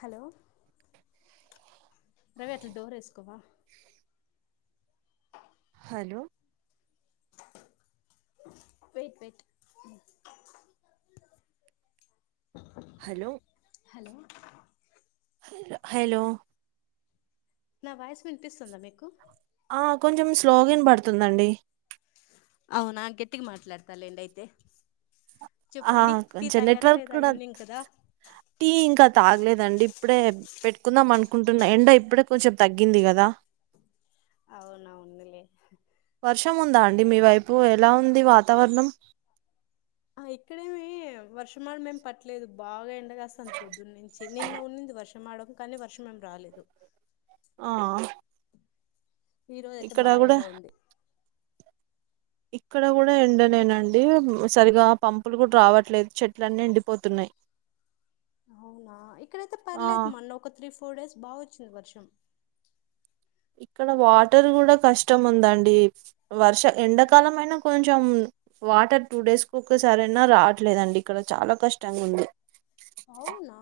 Hello పెట్లు door వేసుకోవా? Hello పెయిట్ పెయిట్ ట్ ట్ హలో హలో హె హలో నా వాయిస్ వినిపిస్తుందా మీకు ఆ కొంచెం స్లోగ వినపడుతుందండి అవునా గెట్టిగా మాట్లాడతాలెండి అయితే ఆ చెప్పండి టీ కొంచెం తాగారా నెట్వర్క్ లేదా కూడా ఈవినింగ్ కదా టీ ఇంకా తాగలేదండి ఇప్పుడే పెట్టుకుందాం అనుకుంటున్నా ఎండ ఇప్పుడే కొంచెం తగ్గింది కదా అవునవును లే వర్షం ఉందా అండి మీ వైపు ఎలా ఉంది వాతావరణం ఆ ఇక్కడేమి వర్షమాడు మేం పట్టలేదు బాగా ఎండ కాస్తుంది పొద్దున్న నుంచి నిన్న ఉన్నింది వర్షం ఆడడం కానీ వర్షం ఏం రాలేదు ఆ ఈరోజ అయితే ఇక్కడ బా కూడా ఎండ ఉంది ఇక్కడ కూడా ఎండలేనండి సరిగా పంపులు కూడా రావట్లేదు చెట్లన్నీ ఎండిపోతున్నాయ్ [inaudible] అవునా ఇక్కడైతే పర్లేదు మొన్న ఒక త్రీ ఫోర్ డేస్ బా వచ్చింది వర్షం ఇక్కడ వాటర్ కూడా కష్టం ఉందండి వర్ష ఎండాకాలం అయినా కొంచెం వాటర్ టూ డేస్ కు ఒక్కసార అయినా రావట్లేదండి ఇక్కడ చాలా కష్టంగా ఉంది అవునా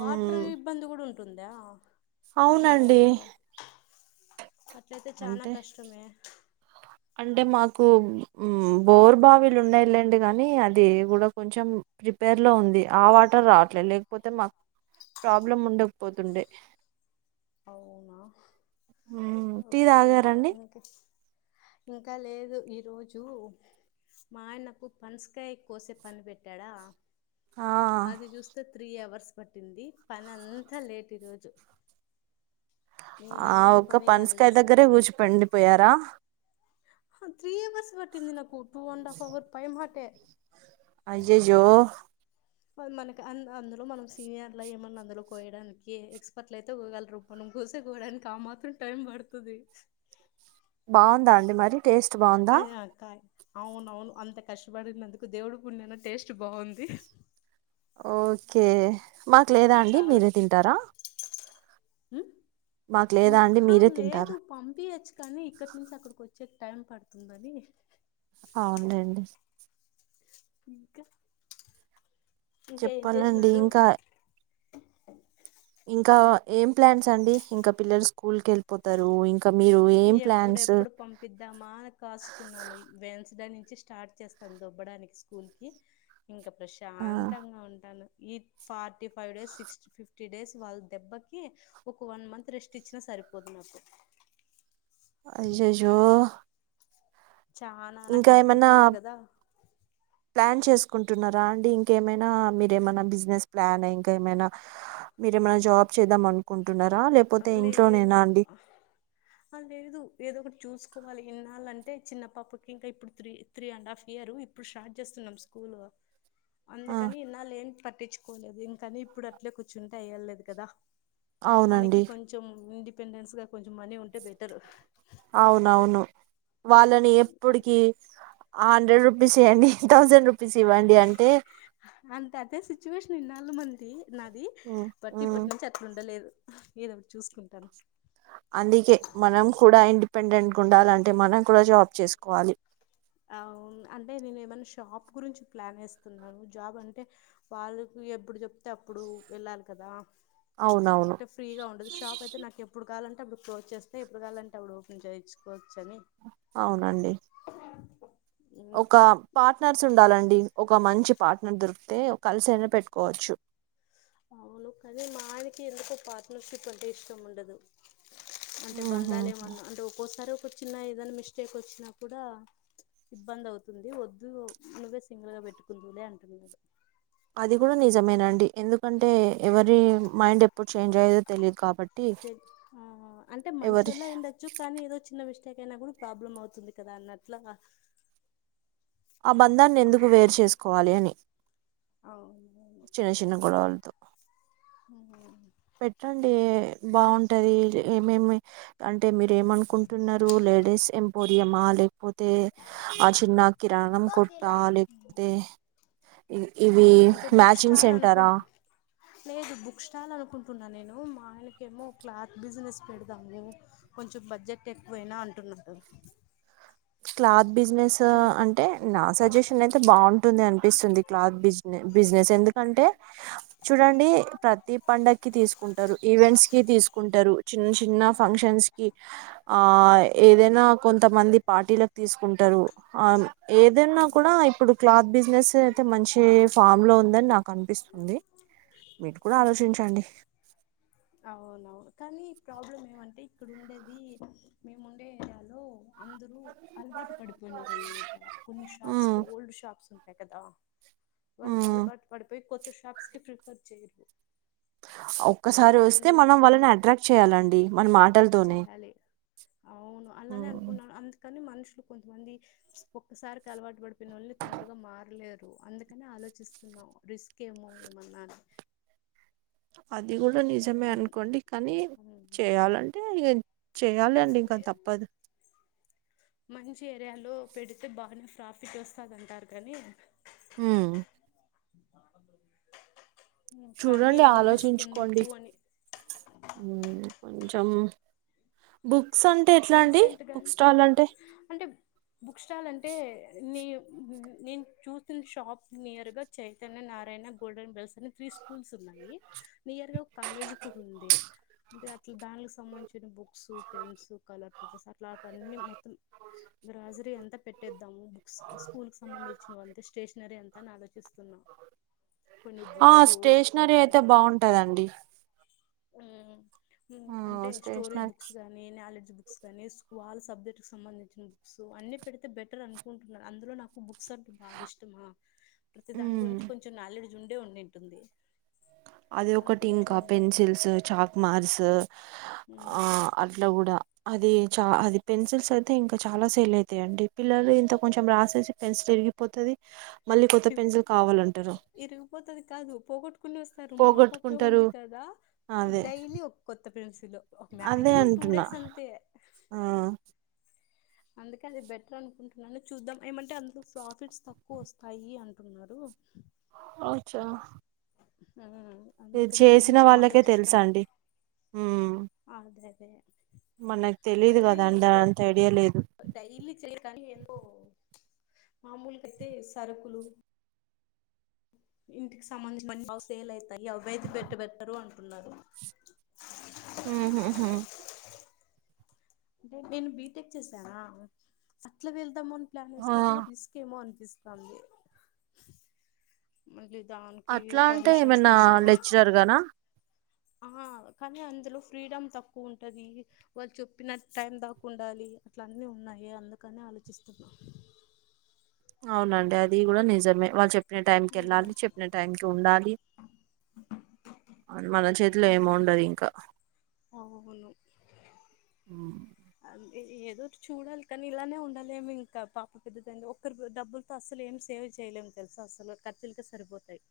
వాటర్ ఉమ్, ఇబ్బంది కూడా ఉంటుందా అవునండి అయేరియాలో అట్లయితే చనా అంటే కష్టమే అంటే మాకు బోర్ బావిలు ఉండేళండి గానీ అది కూడా కొంచెం ప్రిపేర్ లో ఉంది ఆ వాటర్ రావట్లేదు లేకపోతే మాకు ప్రాబ్లం ఉండకపోతుండే అవునా మ్, టీ కే తాగారండి ఇంకా ఇంకా లేదు ఈ రోజు మా ఆయనకు పనసకాయ కోసే పని పెట్టాడా ఆ అది చూస్తే త్రీ అవర్స్ పట్టింది పని అంతా లేట్ ఈరోజు ఆ ఏం ఒక పని కాలేదు పనసకాయ అసలు దగ్గరే కూఊర్చిపండిపోయారా త్రీ అవర్స్ వాటింది నాకు టూ అండ్ హాఫ్ అవర్ పైమ్ మాటే అయయ్యో మనకి అందులో మనం సీనియర్ ఏమన్నా అందులో కోయడానికి ఎక్స్పర్ట్ల అయితే కోయగలరు మనం కో సేకోడానికి ఆ మాత్రం టైం పడుతది బావుందా అండి మరి టేస్ట్ బావుందా అయినా అక్క అవునవును అంత కష్టపడినందుకు దేవుడి పణ్యాన టేస్ట్ బావుంది ఓకే మాకు లేదా అండి మీరే తింటారా మాకు లేదా అండి హ మీరే లేదు తింటారా పంపియచ్చు కానీ ఇక్కడి నుంచి అక్కడికి వచ్చ వచ్చే టైం పడుతుందని అవున్లెండి ఇంకా ఇంకా ఏం చెప్పాలండి చేసినారు ఇంకా ఇంకా ఏం ప్లాన్స్ అండి ఇంకా పిల్లలు స్కూల్ కేళ్ళిపోతారు ఇం ఎప్పుడెప్పుడు పంపిద్దామా అని కాసుకున్నాను వెన్సడే స్టార్ట్ చేస్తాను దొబ్బడానికి స్కూల్ కి ఇంకా ఆ ప్రశాంతంగా ఉంటాను ఈ forty five days sixty fifty days వాళ్ళ దెబ్బకి ఒక వన్ మంత్ రెస్ట్ ఇచ్చిన సర్ పోదు నాకు అయ్యాయో చనా నాకు ఇద్దరు పిల్లలు కదా చేస్కుంటున్నారండి ఇంక ఏమైనా మీరేమనా బిజినెస్ ప్లాన్ ఇంక ఏమనా మీరేమ జాబ్ చేద్దా అనుకుంట లేదు అ లేదు ఏదో ఒకటి చూసుకో సుకోవాలి ఎన్నాళ్ళంటే చిన్న పాపకి ఇంకా ఇప్పుడు three three and half year ఇప్పుడు స్టార్ట్ చేస్తున్నాం స్కూల్ ఆ అందుకని ఇన్నాళ్ళు ఏం పట్టించుకోలేదు ఇంకాని ఇప్పుడు అట్లే కూర్చుంటే అయ్యలేదు కదా మనకి అవునండి కొంచెం ఇండిపెండెన్స్గా కొంచెం మనీ ఉంటే బెటర్ అవునవును వాళ్ళని ఎప్పటికి హండ్రెడ్ రూ బసియాండి థౌసండ్ రూ అంతే అదే సిచ్యువేషన్ ఇన్నాాలు మంది నాది బట్టి ఇప్పటి నుంచి అట్లు ఉండలేదు ఏదన్నా చూసుకుంటాను అందుకే మనం కూడా ఇండిపెండెంట్గా ఉండాలంటే మనం కూడా జాబ్ చేసుకోవాలి ఆవును అంటే నేను ఏమన్నా షాప్ గురించి ప్లాన్ ఎస్కున్నాను జాబ్ అంటే వాళ్ళ ఎప్పుడు చెప్తే అప్పుడు వెళ్ళాలి కదా అవునవును అంటే ఫ్రీగా ఉండదు షాప్ అయితే నాకు ఎప్పుడు కావాలం టే అప్పుడు క్లోజ్ చేస్తే ఎప్పుడు కావాలంటే అపుడు ఓపెన్ చేసుుకోవచ్చ అని అవునండి ఒక ఇంకా పార్ట్నర్స్ ఉండాలండి ఒక మంచి పార్ట్నర్ దొరికితే కాలసైనా పెట్టుకోవచ్చు అవును కాని మా ఆయనకి ఎందుకో పార్ట్నర్షిప్ అంటే ఇష్టం ఉండదు అంటే ఉహు. బంధాలు ఏమన్నా అంటే ఒక్కోసారి ఒక చిన్న ఏదనా మిస్టేక్ వచ్చిన కూడా సిబ్బంది అవుతుంది వద్దు నువ్వే సింగిల్ గా పెట్టుకుందిలే అంటున్నాడు అది కూడా నిజమేనండి ఎందుకంటే ఎవరి మైండ్ ఎప్పుడు చేంజ్ అయ్యేదో తెలియదు కాబట్టి ఆ అంటే ఎవరి మంచోళ ఉండొచ్చు కానీ ఏదో చిన్న మిస్ టేక్ అయిన కూడా ప్రాబ్లం అవుతుంది కదా అన్న అట్లా ఆ బంధాన్ని ఎందుకు వేరు చేసుకోవాలి అని అవునవును చిన్న చిన్న గోడవ్లతో పెట్టండి బాగుంటది ఏమేమి అంటే మీరు ఏమనుకుంటున్నారు లే లేడీస్ ఎంపోరియంమా లేక్పోతే ఆ చిన్న కిరాణం కొట్ట లేకపోతే ఆ ఇవి అంటే బుక్ మ్యాచింగ్ స్టాల్ సెంటరా అనుకుంటు లేదు బుక్ స్టాల్ అనుకుంటు న్నా నేను మా ఆయనకెమో క్లాత్ బిజినెస్ పెడదాములె కొంచెం బడ్జెట్ ఎక్కువైనా అంటున్నా నారూ క్లాత్ బిజినెస్ అంటే నా సజెషన్ అయితే బాగుంటుంది అన్ పిస్తుంది క్లోత్ బిజి బిజీనెస్ ఎందుకంటే చూడండి ప్రతి పండగకి తీస్కు టారు ఈవెంట్ కి తీసుకుంటారు చిన్న చిన్న ఫంక్షన్కీ ఆ ఏదైనా కొంతమంది పార్టీలకు తీసుకుంటారు ఆల్ ఏదైన్నా కూడా ఇప్పుడు క్లాత్ బిజినెస్ అయితే మంచి ఫామ్ లో ఉందని నాకు అనిపిస్తుంది మీరు కూడా ఆలోచించండి అవునవును కానీ ప్రాబ్లం ఏమంటే ఇక్కడ ఉండేది మేము ఉండే ఏరియాలో అందరు అలవాటు పడిపోయినార అనమాట కొన్ని షాప్స్ ఉమ్ కు ఓల్డ్ షాప్స్ ఉంటాయి కదా వాళ్ళు ఉమ్ కలబాటు పడిపోయి కొత్త షాప్స్ కి ప్రిఫర్ చేయరు వాళ్ళు ఒక్కసారి ఎన్నో వస్తే ఏళ్ళ మనం నుంచి ఉన్ వాళ్ళని అట్రాక్ట్ చేయాలండి మన మాటలతోనే చేయాలి అవును అలానే ఉమ్ అనుకున్నాను అందు కానీ మనుషులు కొంతమంది ఒక్కసారికి అలవాటు పడిపోయిన వాళ్ళని తొందరగా మారలేరు అందుకని ఆ ఆలోచిస్తున్నాం రిస్క్ ఏమోమన్నా అది కూడా నిజమే అన్ అనుకోండి కానీ చేయాలంటే చేయాలి అంటే అండి ఇంకా తప్పదు మంచి ఏరియాలో పెడితే బాగా ట్రాఫిక్ వస్తందింటారు కానీ ఉ కానీ చూడండి ఏమో రిస్క్ ఆలోచించుకోండి ఎందుకు అని ఉ కొంచెం బుక్ అంటే ఎట్లా అండి రీసెంట్గా స్టాల్ అంటే అంటే బుక్ స్టాల్ అంటే నీ నేను చూస్తున షాప్ నియర్ గా చైతన్య నారాయణ గోల్డెన్ బెల్స్ని త్రీ స్కూల్స్ ఉన్నాయి నియర్ గా కాలేజ్ కూడా ఉంది అంటే అట్లా దాని సంబంధించిన book book pens colour papers అట్లావన్న మొత్తం గ్రాజరీ ఎంత పెట్టేద్దాము బుక్స్ స్కూల్ కి సంబంధించిన అంతే స్టేషనరీ ఎంతా అని ఆలోచిస్తున్నాం ఆ స్టేషనరీ నా అయితే బాగుంటందండి అంటే స్టోరీ స్టేషనరీ బుక్స్ గానీ నాలెడ్జ్ బుక్ బక్స్ కానీ ఆల్ సబ్జెక్ట్ సంబంధించిన బుక్స్ అన్ని పెడితే బెటర్ అనుకుంటున్నారు అందులో నాకు బ బక్స్ అంటే బాగా ఇష్టమా ప్రతి దాని గురించి కొంచెం నాలెడ్జ్ ఉండే ఉండింటుంది అది ఒకటి అందుకని ఇంకా చూద్దాం పెన్సిల్స్ చాక్ మార్స్ ఆ అట్లా కూడా అది చ అది పెన్సిల్స్ అయితే ఇంకా చాలా సేల్ అవుతాయంండి పిల్లలు ఇకా కొంచెం రాసేసి పెన్సిల్ విరిగిపోతది ది విరిగిపోతది కాదు పోగొట్టుకోని వస్త తారు మా పాపే పోగొట్టుకుంటారు ఉంది కదా అదే డైలీ ఒక కొత్త పెన్సిల్ ఒక అదే మాక్సిమం టూ అంటున్నా డేస్ అంతే ఆ అందుకే అది బెటర్ అనుకుంటున్నాను చూద్దాం ఏమంటే అందులో ప్రాఫిట్స్ తక్కువ వస్తాయి అంటున్నారు అచ్చా [unintelligible] చేసిన కొంచెం వాళ్ళకే తెలుసు ఆలోచిస్తాను అండి ఉ బే మనకు తెలీదు కదా అంతా ఐడియా లేదు డైలీ చేయరు కానీ ఏదో మామూలుగా అయితే సరకులు ఇంటికి సంబంధించిన అ సేల్ అవుతాయి అవి అయితే పెట్టుబెట్టరు అంటున్నారు ఉ హు హు అంటే నేను బీటెక్ చేశానా అట్లా వెళ్దామని అట్లా ఆ చూసినాకూడా రిస్క్ ఏమో అనిపిస్తుంది మళ్ళీ దానికి అట్లా అంటే పర్మిషన్స్ ఏమైనా తీసుకొని లెక్చరర్ గానా ఆ కానీ అందులో ఫ్రీడమ్ తక్కువ ఉంటది వాళ్లు చెప్పిన టైం దాకు ఉండాలి అట్లా అన్నీ ఉన్నాయి అందుకనే ఆలోచిస్తునా అవునండి అది కూడా నిజమే వాళ్ళు చెప్పిన టైం క వెళ్ళాలి ఆలోచిస్తున్నా చెప్పిన టైం కి ఉండాలి మన చేతిలో ఏమ ఉండదు ఇంకా అవును ఏదో చూడాలి కానీ ఇలానే ఉండాలేము ఇంకా పాప పెద్ద అయింది ఒకరు డబ్బులతో అసలు ఏం సేవ్ చేయలేం తెలుస అసలు ఖర్చులుగా సరిపోతాయి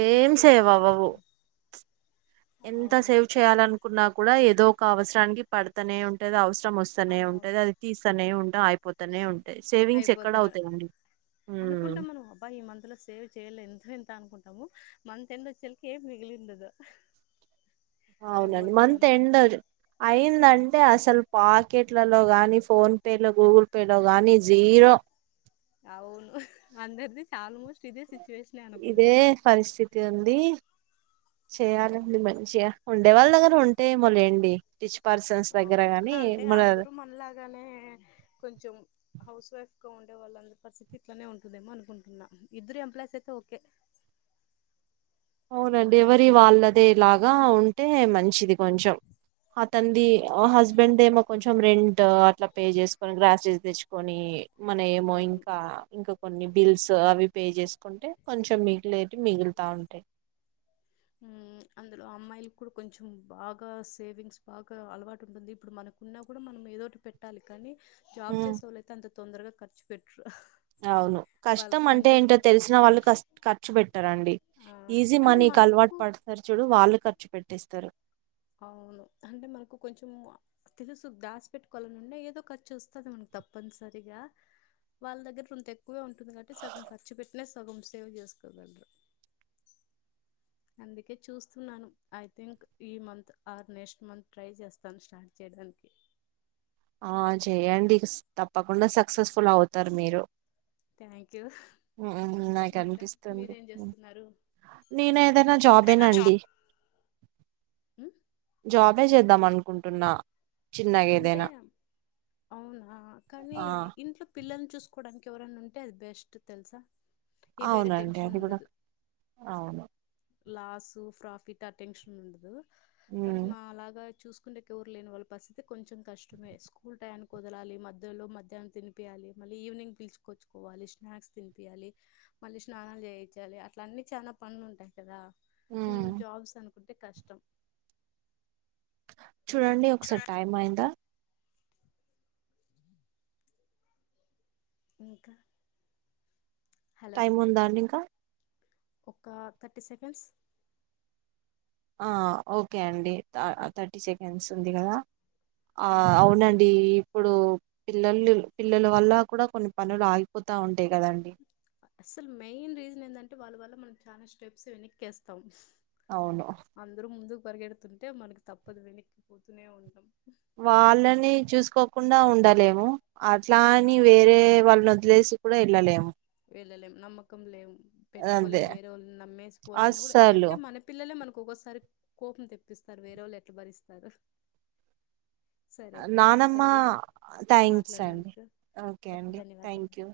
ఇద్దరు సేల్ సేవ్ అవవు ఎంత అవును సేవ్ ఇద్- చేయాలనుకున్నా కూడా ఏదో ఒక అవసరానికి పడుతనే ఉంటది అవసరం కష్టం వస్తూనే అవును ఉంటుది అది తీస్తనే ఉంటాంది అయిపోతూనే ఉంటాంది అయిపోతాను ఉమ్ అనుకుంటా మనం అబ్బా ఈ మందులో సేవ్ చేయలే ఎంతో ఎంత అనుకుంటాము మంత్ ఎండ్ వచ్చేలకి ఏం మిగిలిండదు అవునండి అయిపోతది మంత్ అంతా ఎండ్ అయింది అం అంటే అసలు పాకెట్లలో కానీ ఫోన్ పేలో గూగుల్ పేలో గానీ జీరో అవును అందరిది ఆల్మోస్ట్ ఇదే సిచ్యువేషనే ఇదే అనుకుంటా పరిస్థితి ఉంది చేయాలండి మంచిగా ఉండే వాళ్ళ దగ్గర ఉంటాయి ఏమో లేండి ఇచ్చు అవును అంటే అందర మనలాగానే కొంచెం హౌస్ వైఫ్ గా ఉండే వాళ్ళందరి పరిస్థితి ఇట్లానే ఉంటుందేమో అనుకుంటున్నా ఇద్దరు ఎంప్లాయీస్ అయితే ఓకే అవునండి ఎవరి వాళ్ళదేలాగా ఉంటే మంచిది కొంచెం అతంది హస్బెండ్ ఏమో కొంచెం రెం ట్ పే చేసుకొని గ్రాసెస్ తెచ్చుకొని మన ఏమో అవును ఇంకా ఇంకా కొన్ని బిల్స్ అవి పే చేసు కుంటే కొంచెం మిగిలేవి మిగులుతా ఉంటాయి ఆ అందులో అమ్మాయిలు కూడా కొంచెం బాగా సేవింగ్స్ బాగా అలవాటు ఉంటుంది ఇప్పుడు మనకున్నా కూడా మనం ఏదోటి పెట్టాలి కానీ జాబ్ ఉమ్, చేసే వాళ్ళయితే అంత తొందరగా ఖర్చు పెట్ అవును కష్టం అంటే కొంచెం ఏంటో తెలిసిన వాళ్ళు ఖర్చు పెట్ట రండి ఆ, ఈజీ అంటే మనీకి అలవాటు మనకు పడతారు చూడు వాళ్ళు ఖర్చు పెట్టేస్తారు అవును అంటే మనకు కొంచెం తెలుసు దాసి పెట్టుకోవాల నుండి ఏదో ఖర్చు వస్తుంది మనకు తప్పనిసరిగా వాళ్ళ దగ్గర కొంత ఎక్కువ ఉంటుంది కాబట్టి సగం ఖర్చు పెట్టినా సగం సేవ్ చేసుకోగలరు అందుకే చూస్తున్నాను ఐ థింక్ ఈ మంత్ ఆ నెక్స్ట్ మంత్ ట్రై చేస్తాను స్టార్ట్ చే ధనికి ఆ చెయండి తప్పకుండా సక్సెస్ఫుల్ అవుతారు మీరు థ్యాంక్ యూ ఉమ్, నాకు ఇంకా అనిపిస్తుంది మీరేం ఉమ్. చేస్తున్నారు నేను ఏదైనా జాబేనాండి హ జోబే చేద్దాం అనుకుంటున్నా చిన్నగా అంటే ఏదైనా అవునా కానీ ఆ ఇంట్లో పిల్లలను చూసు సుకోవడానికి ఎవరైనా ఉంటే అది బెస్ట్ తెలుసా ఏ వేరే అవునండి టెన్షన్ అది కూడా అవును లాస్ ప్రాఫిట్ అటెన్షన్ ఉండదు కానీ మ్మ్ మా అలాగా చూసు కుండే కురు లేని వాళ్ళ పరిస్థి కొంచెం కష్టమే స్కూల్ టైం కుదలాలి మధ్యలో మధ్యాహ్ం తినిపియాలి మళ్ళీ ఈవినింగ్ పిలుచ్చుకోవాలి మళ్ళీ స్నాక్స్ తినిపియాలి మళ్ళీ స్నానాలు చేయించాలి అట్లా అన్నీ చాలనా పనులు ఉంటాయి కదా మ్మ్ జాబ్స్ అనుకుంటే కష్టం చూడండి ఒకసారి టైం అయిందా ఇంకా హలో టైమ్ ఉందా అండి ఇంకా ఒక థర్టీ సెకండ్స్ ఓకే అండి థర్టీ సెకండ్స్ ఉంది కదా ఆ అవునండి ఇప్పుడు పిల్లలు పిల్లల వల్ల కూడా కొన్ని పనులు ఆగిపోతా ఉంటాయి కదండి అసలు మెయిన్ రీజన్ ఏందంటే వాళ్ళ వల్ల మనం చాలా స్టెప్స్ వెనక్క్కేస్తాం అవును అందరూ ముందుకు పరిగెడుతుంటే మనకి తప్పదు వెనక్కిపోతూనే ఉంటాం వాళ్ళని చూసుకోకుండా ఉండలేము అట్లా అని ఆ, వేరే వాళ్ళని వదిలేసి కూడా ఎళ్ళలేము పిల్లలేం నమ్మకం లేం పెట్టుకోలేం అదే వేరే వాళ్ళు నమ్మేసుకోవాలని కూడా అస్సలు ఏంటే మన పిల్లలే మన ఇంకొక్కసారి కోపం తెప్పిస్తారు వేరే వాళ్ళు ఎట్లా భరిస్తారు సరే థ్యాంక్స్ నానమ్మ అండి థ్యాంక్స్ అండి మాట్లాడినందుకు ఓకే అండి థ్యాంక్ యూ